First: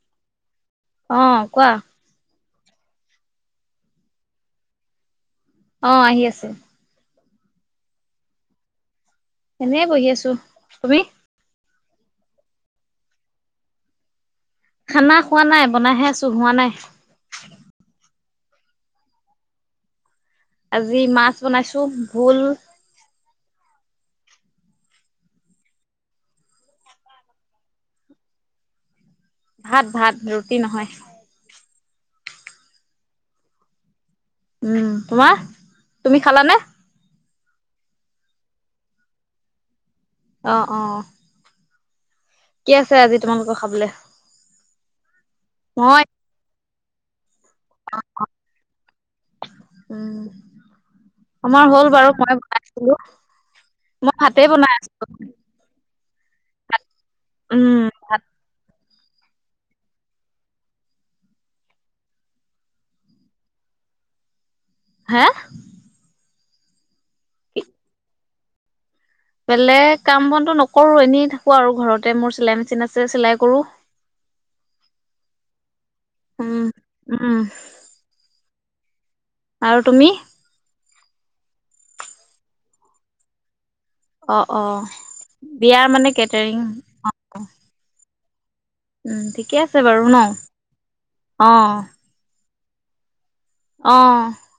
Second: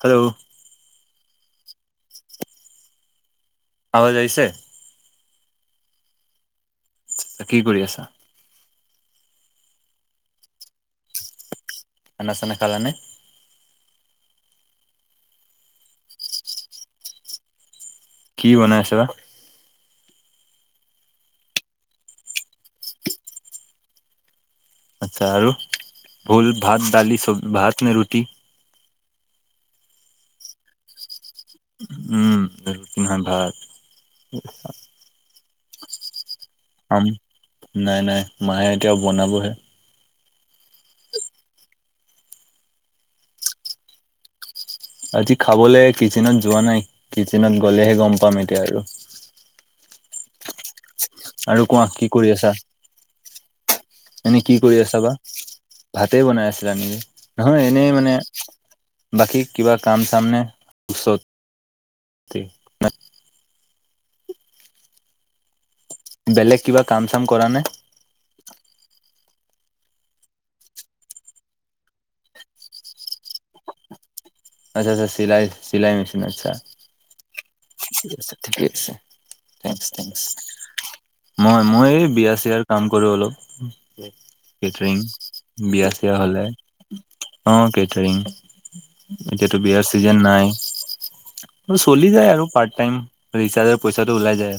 Hello অ কোৱা আৱজাইছে অ আহি আছে কি কৰি আছা এনে বহি আছো তুমি আনাচান খালানে খানা খোৱা নাই বনাইহে আছো হোৱা নাই কি বনাই আছে বাা আজি মাছ বনাইছো ভুল আচ্ছা আৰু ভল ভাত দালি চব ভাত নে ৰুটি ভাত ভাত ৰুটি নহয় উম ব পহ ভাগ উম তোমাৰ তুমি খালানে আম নাই নাই মাহে এতিয়াও বনাবহে আহ অ কি আছে আজি তোমালোকৰ খাবলৈ আজি খাবলৈ কিচেনত যোৱা নাই কিটচেনত গ'লেহে গম পাম এতিয়া আৰু উম আৰু আমাৰ কোৱা হ'ল কি বাৰু কৰি মই আছা বনাইছিলো মই এনে হাতে কি কৰি বনাই আছা আছো বা ভাতে বনাই আছিলা নেকি নহয় এনেই মানে ভাত বাকী কিবা কাম চামনে চ হা বেলেগ কিবা কাম চাম কৰা নে বেলেগ কাম বনটোো নকৰো এনেই থাকো আৰু ঘৰতে মোৰ চিলাই মেচিন আছে চিলাই কৰো আচ্ছা আচ্ছা চিলাই চিলাই মছন আচ্ছা উম উম ঠিক আছে ঠিকে আছে আৰু থেংকস তুমি? থেংকস মই মই বিয়া চিয়াৰ কাম কৰো অলপ। অ', অ', বিয়াৰ বিয়া মানে চিয়া হলে কেটাৰিং অ' কেটাৰিং। উম ঠিকে এতিয়াতো আছে বিয়াৰ বাৰু ন চিজন নাই অ আৰু চলি যায় আৰু। পাৰ্ট টাইম ৰিচাৰ্জৰ অ পইচাটো ওলাই যায়।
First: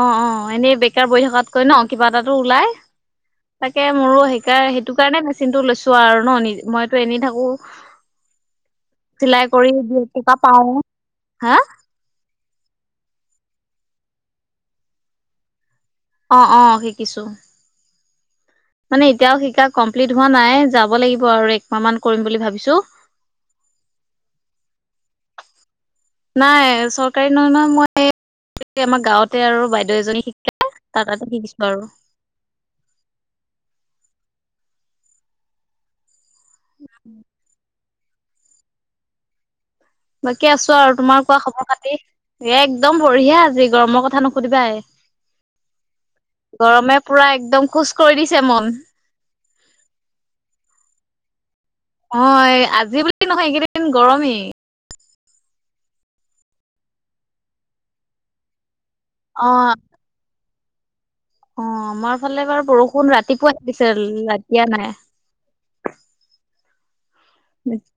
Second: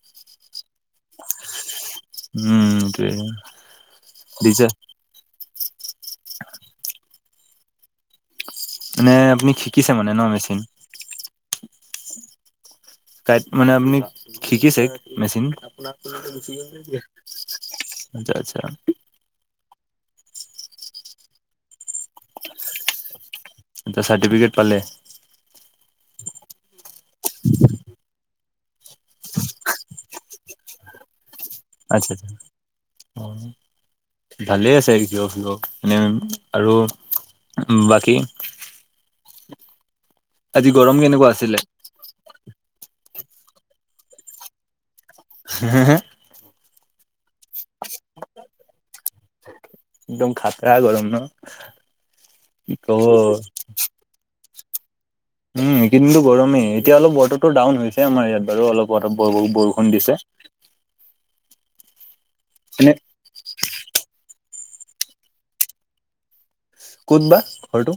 অ' অ' এনেই বেকাৰ বহি থকাতকৈ ন। কিবা এটাটো ওলাই উম এইটোৱে তাকে মোৰো সেই ৰিচাৰ্জ কাৰণে সেইটো কাৰণে মেচিনটো লৈছো। চোৱা আৰু ন মইতো এনেই থাকো। মানে আপুনি চিলাই কৰি শিকিছে মানে ন দুটকা মেচিন পাও হা কাইত মানে আপুনি শিকিছে মেচিন অ' অ' শিকিছো। আচ্ছা আচ্ছা মানে এতিয়াও শিকা কমপ্লিট হোৱা নাই যাব লাগিব আৰু একমাহ মান কৰিম বুলি ভাবিছো। এতিয়া চাৰ্টিফিকেট পালে? নাই চৰকাৰী ন নহয় মই। আমাৰ গাঁৱতে আৰু বাইদেউ এজনী শিকাই তাতে শিকিছো। আৰু আচ্ছা আচ্ছা ভালে আছে [unintelligible] আৰু বাকী? বাকী আজি আছো আৰু গৰম তোমাৰ কেনেকুৱা কোৱা আছিলে খবৰ খাতি? এ একদম বঢ়িয়া আজি গৰমৰ কথা নুসুধিবাই। হ', হ গৰমে পুৰা একদম খোজ কৰি দিছে মন। একদম খাতৰা গৰম ন? অ' কি আজি বুলি কব নহয় এইকেইদিন গৰমেই। উম কিন্তু গৰমেই এতিয়া অলপ বতৰটো ডাউন হৈছে আমাৰ ইয়াত বাৰু অলপ। অ' বৰষুণ দিছে। অ' আমাৰ ফালে বাৰু এনে বৰষুণ ৰাতিপুৱা লাগিছে ৰা এ নাই। ক'ত বা ঘৰটো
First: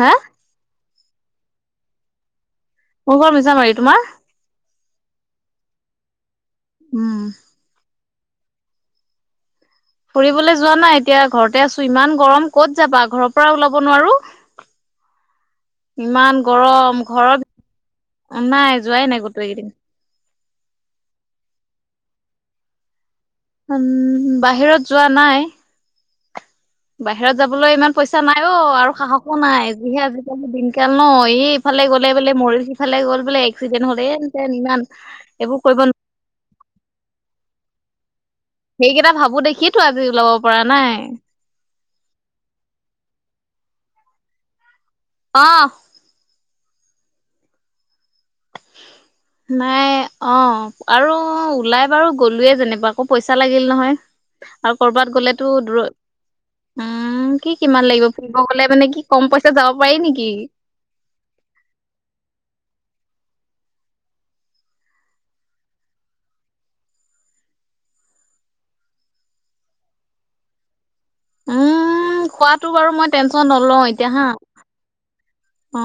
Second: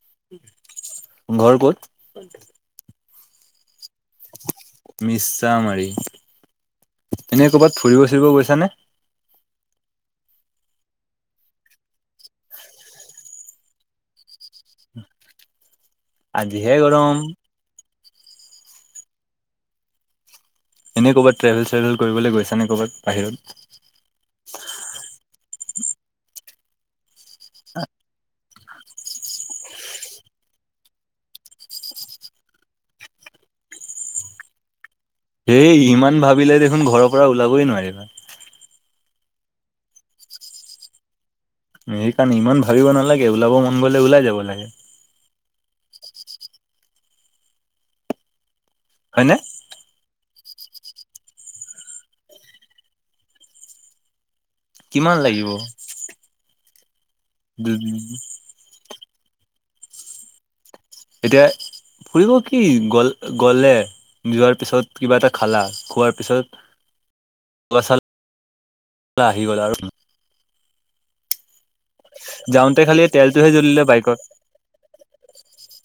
হা ঘৰ ক'ত? মোৰ ঘৰ মিছামাৰি তোমাৰ? মিছা মাৰি উম, এনে কৰ'বাত ফুৰিব চুৰিব গৈছানে? ফুৰিবলৈ যোৱা নাই এতিয়া ঘৰতে আছো ইমান গৰম কত যাবা ঘৰৰ পৰা ওলাব নোৱাৰো। ইমান গৰম ঘৰত অ' নাই যোৱাই নাই গোটেইকেইদিন। এনে ক'ৰবাত ট্ৰেভেল চ্ৰেভেল কৰিবলৈ গৈছা নে ক'ৰবাত বাহিৰত? উম বাহিৰত যোৱা নাই। বাহিৰত যাবলৈ ইমান পইচা নাই। অ [unintelligible] আৰু সাহসো নাই যিহে আজিকালি দিনকাল ন সি ইফালে গলে বোলে মৰি সিফালে গ'ল বোলে এক্সিডেণ্ট। ঘ এতেন ইমান এইবোৰ হেই কৰিব নোৱাৰি। ইমান ভাবিলে দেখোন ঘৰৰ পৰা ওলাবই নোৱাৰিবা। এইকেইটা ভাবো দেখিয়ো আজি ওলাব পৰা নাই। সেই কাৰণে ইমান ভাবিব নালাগে ওলাব মন গলে ওলাই যাব লাগে। অ'। হয়নে নাই। অ' আৰু ওলাই বাৰু গ'লোয়ে যেনেৱা আকৌ পইচা লাগিল নহয়। আৰু কৰবাত কিমান লাগিব গ'লেতো দূৰত উম কি কিমান লাগিব ফুৰিব গলে মানে কি কম পইচা যাব পাৰি নেকি? এতিয়া ফুৰিব কি গল গলে যোৱাৰ পিছত কিবা এটা খালা খোৱাৰ পিছত আহি গ'ল আৰু। উম খোৱাতো যাওঁতে বাৰু খালি মই তেলটোহে টেনচন জ্বলিলে নলওঁ এতিয়া বাইকত হা অ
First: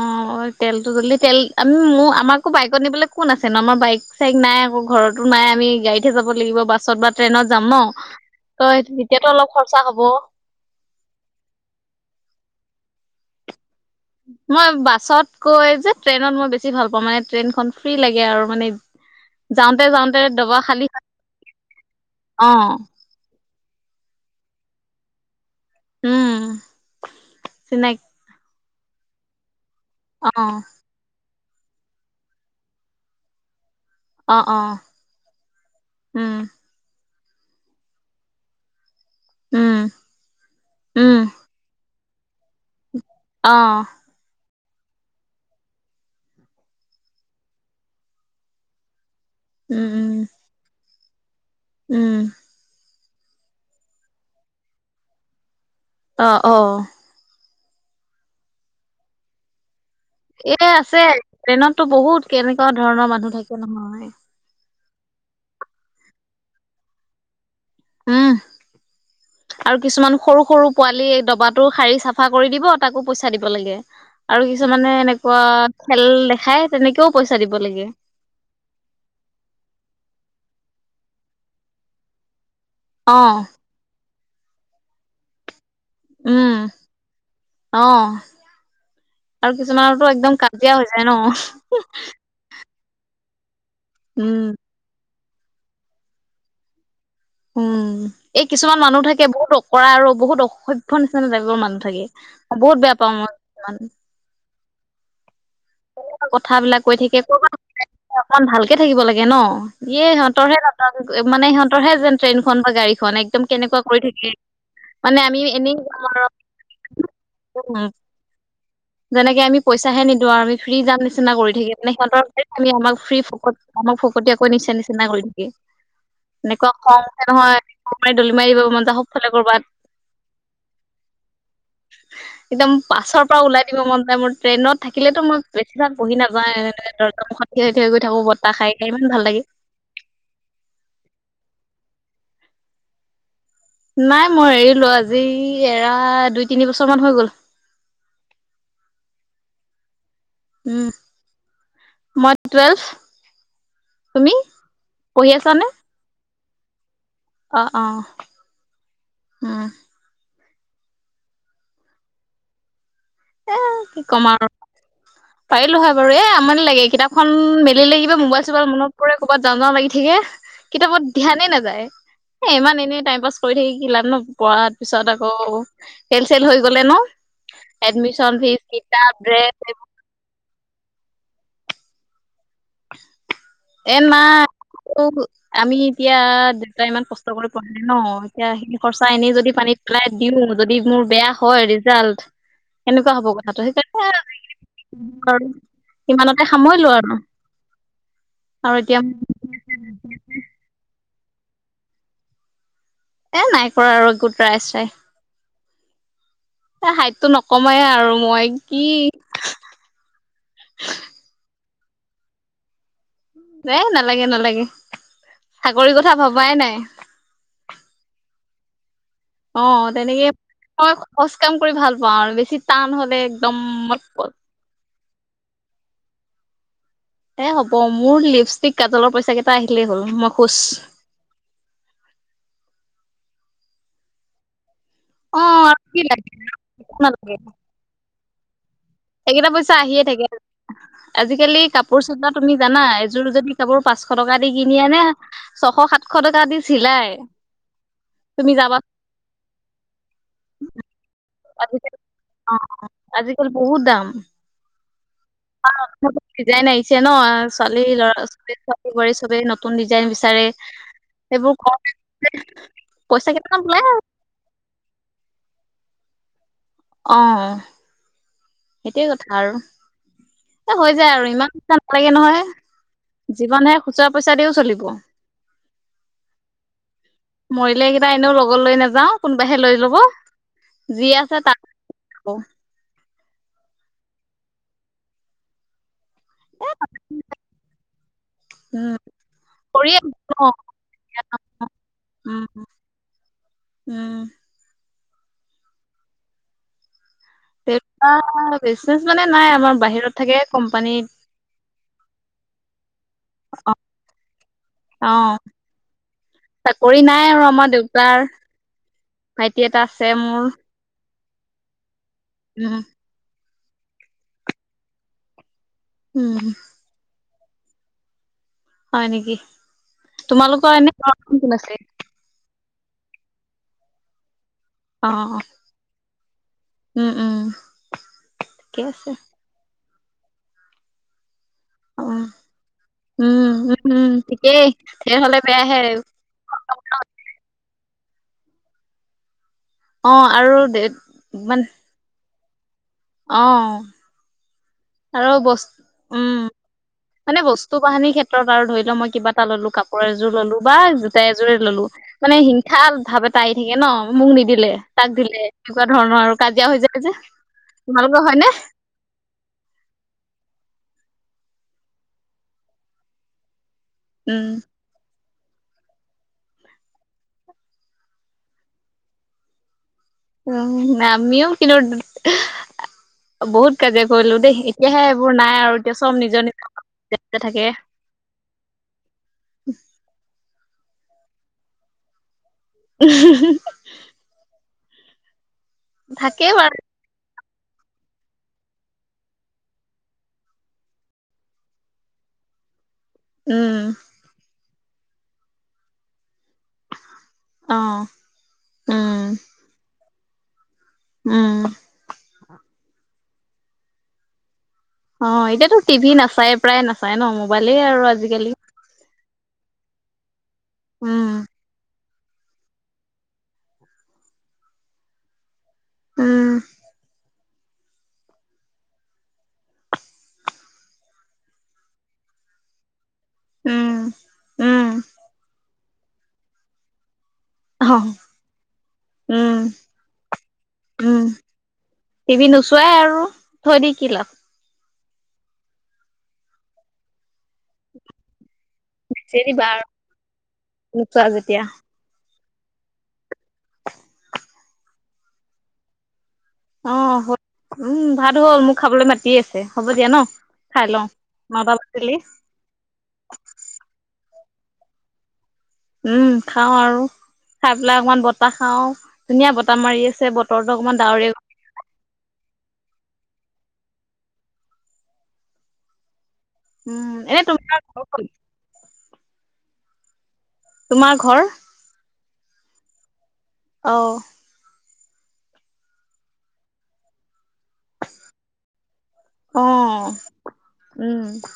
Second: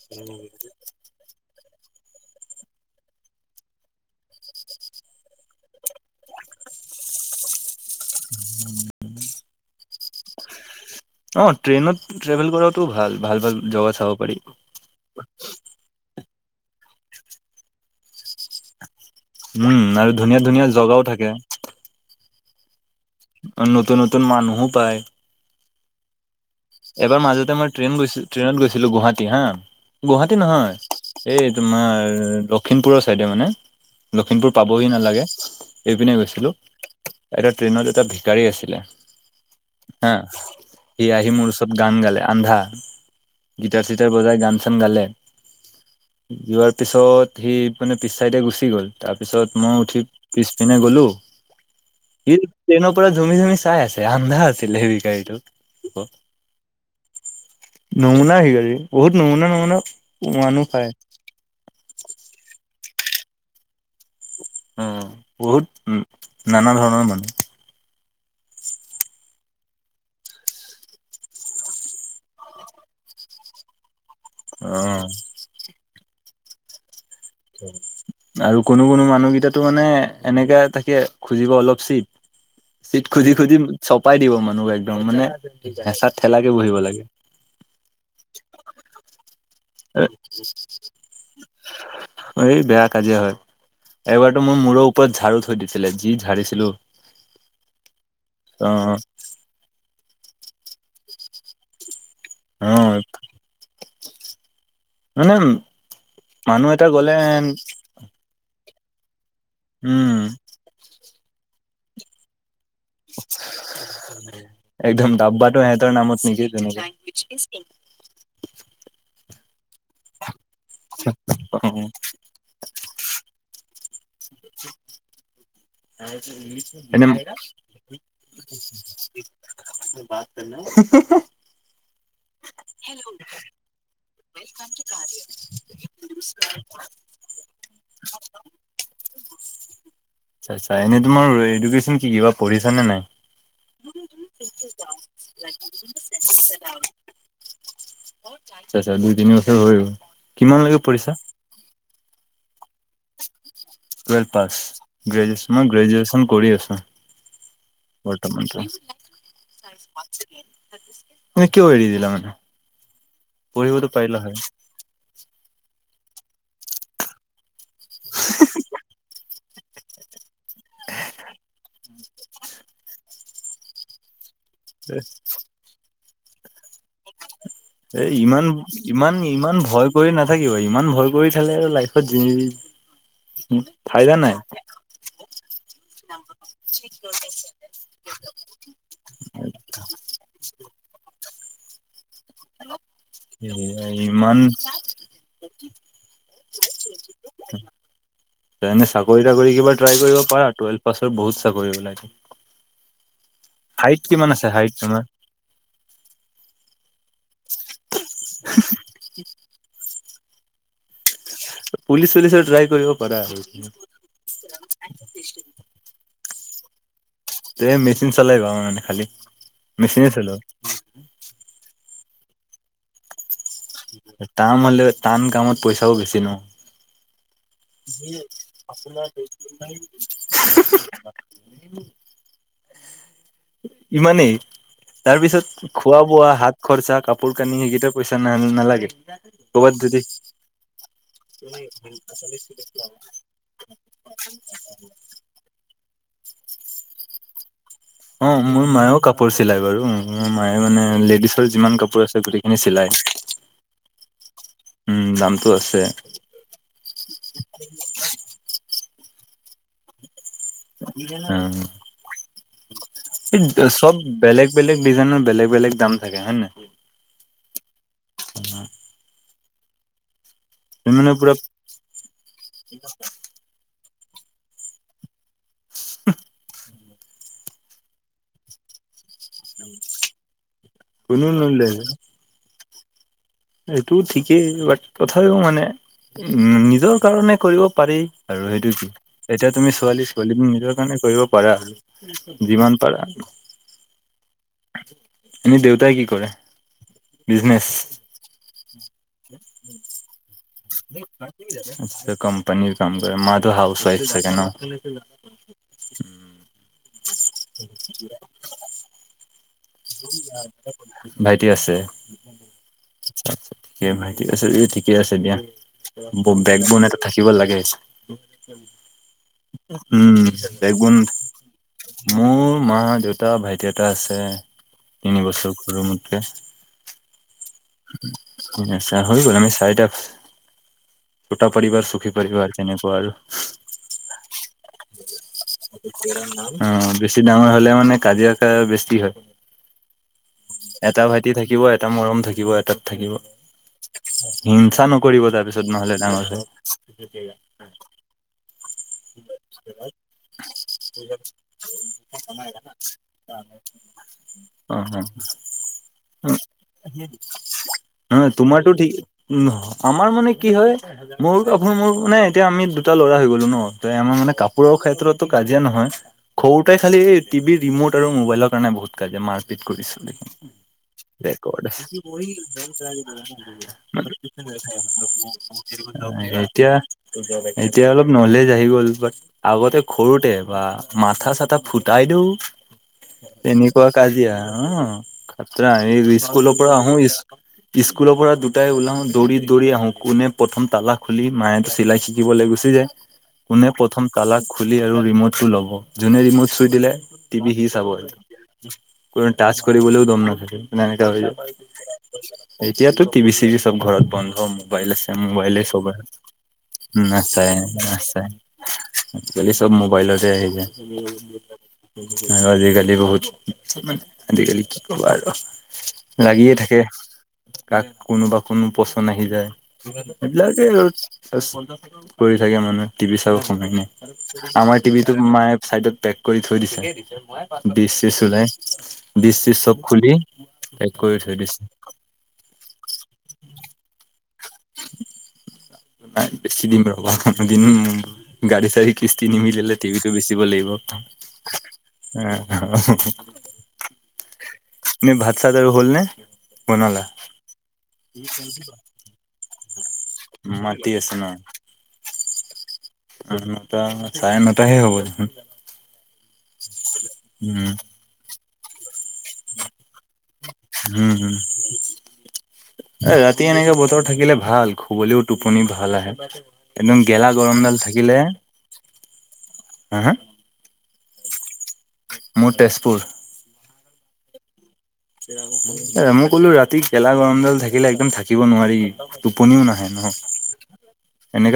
তেল তি তেল আমি মোৰ আমাৰ আৌ বাইকত নিবলৈ কোন আছে ন আমাৰ বাইক চাইক নাই আকৌ ঘৰতো নাই আমি গাড়ীতহে যাব লাগিব বাছত বা ট্ৰেইনত যাম ন ত যেতিয়াতো অলপ খৰচা হ'ব অ ট্ৰেইনত ট্ৰেভেল কৰাটো ভাল ভাল ভাল জগা চাব পাৰি মই বাছত কৈ যে ট্ৰেইনত মই বেছি ভাল পাওঁ মানে ট্ৰেইনখন ফ্ৰী লাগে আৰু মানে উম যাওঁতে আৰু যাওঁতে ধুনীয়া দবা ধুনীয়া খালি জগাও থাকে অ নতুন নতুন মানুহো পায় উম এবাৰ মাজতে মই ট্ৰেইন চিনাকি গৈছো ট্ৰেইনত গৈছিলোঁ গুৱাহাটী হা গুৱাহাটী অ' নহয় এই তোমাৰ লখিমপুৰৰ চাইডে মানে অ' লখিমপুৰ অ' পাবহি নালাগে এইপিনে উম গৈছিলো এটা ট্ৰেইনত এটা ভিকাৰী আছিলে উম হা সি উম আহি মোৰ ওচৰত গে আন্ধা গ অ' চ ব গ গালে যোৱাৰ পিছত সি মানে পিছ চাইড গুচি গ'ল তাৰপিছত মই উম উঠি উম পিছপিনে গ'লো উম সি ট্ৰেইনত পুৰা জুমি জুমি চাই আছে আন্ধা আছিল হেবি গাড়ী তত অ অ নমুনা হ যি বহুত নমুনা নমুনা এ মানুহ পায়। আছে ট্ৰেইনতো বহুত কেনেকুৱা ধৰণৰ মানুহ থাকে নহয় উ বহুত উ নানা ধৰণৰ মানুহ আহম [inaudible] আৰু কিছুমান সৰু সৰু পোৱালি এই দবাটো শাৰী চাফা কৰি দিব তাকো পইচা দিব লাগে আৰু কিছুমানে অ', এনেকুৱা খেল দেখাই তেনেকেও পইচা দিব লাগে। আৰু কোনো কোনো মানুহ কেইটাতো মানে এনেকে তাকে খুজিব অলপ চিট চিট অ খুজি খুজি চব পাই দিব মানুহ একদম মানে হেঁচাত ঠেলাকে উম বহিব লাগে অ আৰু কিছুমানতো একদম কাজিয়া হৈ যায় ন এই বেয়া কাজীয়া হয় এবাৰতটো উম মোৰ মূৰৰ ওপৰত ঝাৰু থৈ দিছিলে যি ঝাৰিছিলো উম এই কিছুমান অ', মানুহ থাকে বহুত অকৰা আৰু বহুত অসভ্য নিচিনা তাইপৰ মানুহ থাকে অ বহুত বেয়া পাওঁ মই উম কথ বিলাক কৈ থাকে কৰবাত অকমান ভাল থাকিব লাগে ন ই উম, সিহঁতৰে ন মানে সিহঁতৰহে যেন্ৰেইন খ বা গাড়ীখন একদম কেনেকুৱা কৰি থাকে একদম মানে আমি ডাব্বাটো এনেই সিহঁতৰ যাম নামত আৰু নেকি তেনেকে অ [inaudible] যেনেকে আমি পইচাহে নিদিওঁ আৰু আমি ফ্ৰী যাম নিচিনা কৰি থাকি মানে সিহঁতৰ আমি আমাক ফ্ৰী ফ আমাক ফকতীয়াকৈ নিচা নিচিনা কৰিল থাকি এনেকুৱা এনে খংহে নহয় খ ম দলি মাৰি দিব মন যায় সবফালে কৰ'ৰবাত বাত কৰ ন [inaudible] একদম পাছৰ পৰা ওলাই দিব মন যায় মোৰ ট্ৰেইনত থিলে মই বেছিভাগ বহি নাযাওঁ দৰ্জ মুুখত থিয় থ হৈ গৈ থাকো ব্ত খাই ইমান ভাল লাগে আচ্ছা আচ্ছা এনেই তোমাৰ এডুকেশচন কি কি বাা পঢ়িছা নে নাই নাই মই এৰিলো আজি এৰা দুই তিনি বছৰ মান হৈ গল আচ [inaudible] আচ্ছা তিনি কিমানলৈকে উম পৰিছা মই টুৱেলভ টোৱেলভ তুমি পাছ, পঢ়ি গ্ৰেজো আছানে মই গ্ৰেজুৱেচন কৰি আছোঁ অ অ বৰ্তমানটো উম মানে কিয় এৰি দিলা মানে এ পঢ়িবতো কি পাৰিলা ক'ম হয়। আৰু পাৰিলো হয় বাৰু এ আমনি লাগে কিতাপখন মেলিলে কিবা মোবাইল চোবাইল মনত পৰে ক'ৰবাত যাওঁ যাওঁ লাগি থাকে কিতাপত ধ্যানে নাযায় এ ইমান এনে টাইম পাছ কৰি থাকি কি লাভ নহ পোৱাৰ পিছত আকৌ ফেল চেল হৈ গলে ন এ এডমিশন ইমান ফিজ কিতাপ ইমান ইমান ড্ৰেছ ভয় কৰি নাথাকে ইমান ভয় কৰি থাকিলে আৰু লাইফত ফাইদা নাই। অ' আমি এতিয়া দেউতাই ইমান কষ্ট কৰি পঢ়াই ন এতিয়া সেই খৰচা এনেই যদি পানীত পেলাই দিও যদি মোৰ বেয়া হয় ৰিজাল্ট কেনেকুৱা হব কথাটো ইমান সেইকাৰণে ইমানতে সামৰিলো আৰু [inaudible] আৰু এনে এতিয়া চাকৰি তাকৰি কিবা ট্ৰাই কৰিব পাৰা টুৱেলভ পাছত বহুত চাকৰি লাগে এ নাই কৰা আৰু একো ট্ৰায় চাই এ হাইটো নকমাই আৰু মই কি পুলিচ চুলিচ ত্ৰায় কৰিব পাৰা আৰু এ নালাগে নালাগে চাকৰি কথা ভবাই নাই তে মেচিন চলাই পাওঁ মানে খালি অ', মেচিনে তেনেকে চলোৱা মই খহজ কাম কৰি ভাল পাওঁ আৰু বেছি টান হলে [unintelligible] টান হলে টান কামত পইচাও বেছি ন [inaudible] [inaudible] এ হ'ব মোৰ লিপষ্টিক কাজলৰ পইচা কেইটা আহিলেই হ'ল মই খুচ ইমানেই তাৰ অ পিছত আৰু কি খোৱা বোৱা লাগে হাত খৰচা কাপোৰ কানি সেইকেইটা পইচা নালাগে সেইকেইটা ক'ৰবাত পইচা যদি আহিয়ে থাকে আজিকালি কাপোৰ চা তুমি জানা এযোৰ যদি কাপোৰ পাঁচশ টকা দি কিনি আনে ছশ সাত সাতশ টকা দি ছিলাই অ', মোৰ মায়েও কাপোৰ চিলাই বাৰু মোৰ মায়ে মানে লেডিছ যিমান আজিকালি কাপোৰ আছে অ গোটেইখিনি চিলায়। আজিকালি অ', ডিজাইন আহিছে ন ছোৱালী লৰা ছোৱালী বোৱাৰী চবেই নতুন ডিজাইন বিচাৰে অ' সেইবোৰ ক পইচা এই কেইটামান ওলাই চব বেলেগ বেলেগ ডিজাইনৰ বেলেগ বেলেগ দাম থাকে হয়ে নহয় অ' একেই কথা আৰু এ হৈ যায় মানে আৰু পুৰা ইমান ইচ্ছা নালাগে নহয় জীৱনহে খুচোৰা পইচা দিও চলিব [inaudible] মৰিলে কেইটা এনেও লগত লৈ নাযাওঁ কোনবাহে লৈ ল'ব যি কোনো আছে নলে তাৰ এইটো ঠিকেই বাট তথাপিও মানে উম নিজৰ কাৰণে কৰিব পাৰি আৰু সেইটো কি উম এতিয়া তুমি কৰিয়ে ছোৱালী ছোৱালী ন। নিজৰ কাৰণে কৰিব পাৰা আৰু উম যিমান পাৰা উম এনেই দেউতাই কি কৰে বিজনেচ দেউতা বিজনেজ মানে নাই আমাৰ বাহিৰত থাকে কোম্পানীত কোম্পানী কাম কৰে মাটো অ হাউচবাইফ চাগে ন [inaudible] অ চাকৰি নাই আৰু আমাৰ দেউতাৰ। ভাইটি এটা আছে মোৰ। ভাইটি আছে? উম। তাকে ভাই ঠিক আছে দিয়া। উম বেগবন এটা থাকিব লাগে। হয় নেকি উম, তোমালোকৰ এনে বেগবন। ঘৰত কোন আছে? মোৰ মা, দেউতা, ভাইটি এটা আছে অ তিনি বছৰ সৰু মুতকে। উম উম ঠিকে আ, আছে হৈ গ'ল আমি চাৰিটা ছুটা পৰিবাৰ অ ছোখী পৰিবাৰ কেনেকুৱা আৰু। উম উম উম ঠিকেই ধেৰ হলে বেয়াহে অ' বেছি ডাঙৰ হ'লে মানে কাজিয়া আকা বেছি হয়। অ আৰু এটা ভাইটি থাকিব মানে এটা মৰম থাকিব, এটাত থাকিব। অ নকৰিব আৰু বছ তাৰপিছত নহ'লে ডাঙৰ হৈ। উম, মানে বস্তু বাহিনিৰ ক্ষেত্ৰত আৰু ধৰি যে মই কিবা এটা ললো কাপোৰৰ এযোৰ ললো বা জোতা এযোৰে ললো মানে হিংসা ভাৱ এটা আহি থাকে না। অ' মোক নিদিলে অ', তাক দিলে এনেকুৱা ধৰণৰ আৰু কাজিয়া হৈ যায় যে। তোমালোকৰ নই হয়নে? তোমাৰটো ঠিক, নহয় আমাৰ মানে কি হয় মোৰ আপোনাৰ মোৰ মানে এতিয়া আমি দুটা ল'ৰা হৈ গলো ন'। ত' আমাৰ মানে উম কাপোৰৰ ক্ষেত্ৰত কাজিয় নহয়, সৰুতে খালি এই টিভি ৰিমট আৰু মোবাইলৰ কাৰণে বহুত কাজিয়া মাৰপিট কৰিছোঁ। উম, আমিও কিন্তু বহুত কাজিয়া কৰিলোঁ দেই এতিয়াহে এইবোৰ নাই আৰু এতিয়া চব নিজৰ এতিয়া নিজৰ থাকে এতিয়া অলপ নলেজ আহিল। গল, আগতে সৰুতে বা মাথা চাথা ফুটাই দিও। তেনেকুৱা কাজিয়া অ' থাকেই স্কুলৰ পৰা বাৰু আহো স্কুলৰ পৰা দুটাই ওলাও দৌৰি দৌৰি আহো কোনে প্ৰথম তালা খুলি মায়টো চিলাই চিকি বলে গুচি যায়। কোনে উম প্ৰথম তালা খুলি আৰু ৰিমোটটো লব। যোনে ৰিমোট চুই দিলে টিভি সি অ চাব আৰু উম কোনো টাচ কৰিবলৈও দম নাথাকে। মানে এনেকা হৈ যায়। উম এতিয়াতো টিভি চিভি চব ঘৰত বন্ধ মোৰ। মবাইল আছে, অ মোবাইলে এতিয়াতো চবা, টিভি নাচায় প্ৰায় নাচায় ন নাচাই মোবাইলেই আৰু নাচাই। আজিকালি আজিকালি চব মোবাইলতে আহি যায়। উম আৰু আজিকালি বহুত, আজিকালি কি কবা আৰু। উম লাগিয়ে থাকে। কাক কোনোবা কোনো পচন্দ আহি যায়, সেইবিলাকে আৰু। কৰি থাকে মানে টিভিচ কৰোঁ সময় নাই। উম আমাৰ উম টিভিটো মায়ে চাইডত পেক কৰি থৈ দিছে। অ ডিছ চিছ ওলাই ডিছ উম চিছ চব খুলি পেক কৰি উম থৈ দিছে। টিভি নোচোৱাই আৰু থৈ দি কি লাভ? [inaudible] নাই বেছি দিম ৰবা। এদিন গাড়ী চাড়ী কিস্তি বিচাৰি দিবা নিমিলিলে আৰু টিভিটো বেচিব লাগিব। উ, নোচোৱা যেতিয়া এনে ভাত চাত আৰু হ'ল নে? বনালা অ' উম, ভাত হ'ল, মোক খাবলৈ মাতি আছে। হ'ব দিয়া ন' খাই মাতি লওঁ। আছে ন ন'টা বাজিলি। নটা চাৰে নটাহে হ'ব দেখোন। উম, খাওঁ আৰু, উম খাই পেলাই অকমান বতাহ খাও। ধুনীয়া বতাহ মাৰি আছে। চে বতৰটো অকমান উম, হম, ডাৱৰে এ ৰাতি এনেকে বতৰ থাকিলে ভাল, খুবলৈ টোপনি ভাল আহে। একদম উম গেলা এনে গৰমডাল তোমাৰ ঘৰ থাকিলে, ক'ত হু হু? তোমাৰ ঘৰ? মোৰ তেজপুৰ। অ'। মই ক'লো ৰাতি গেলা গৰমজাল থাকি থাকিলে একদম থাকিব নোৱাৰি টোপনিও অ নাহে নহ উম এনো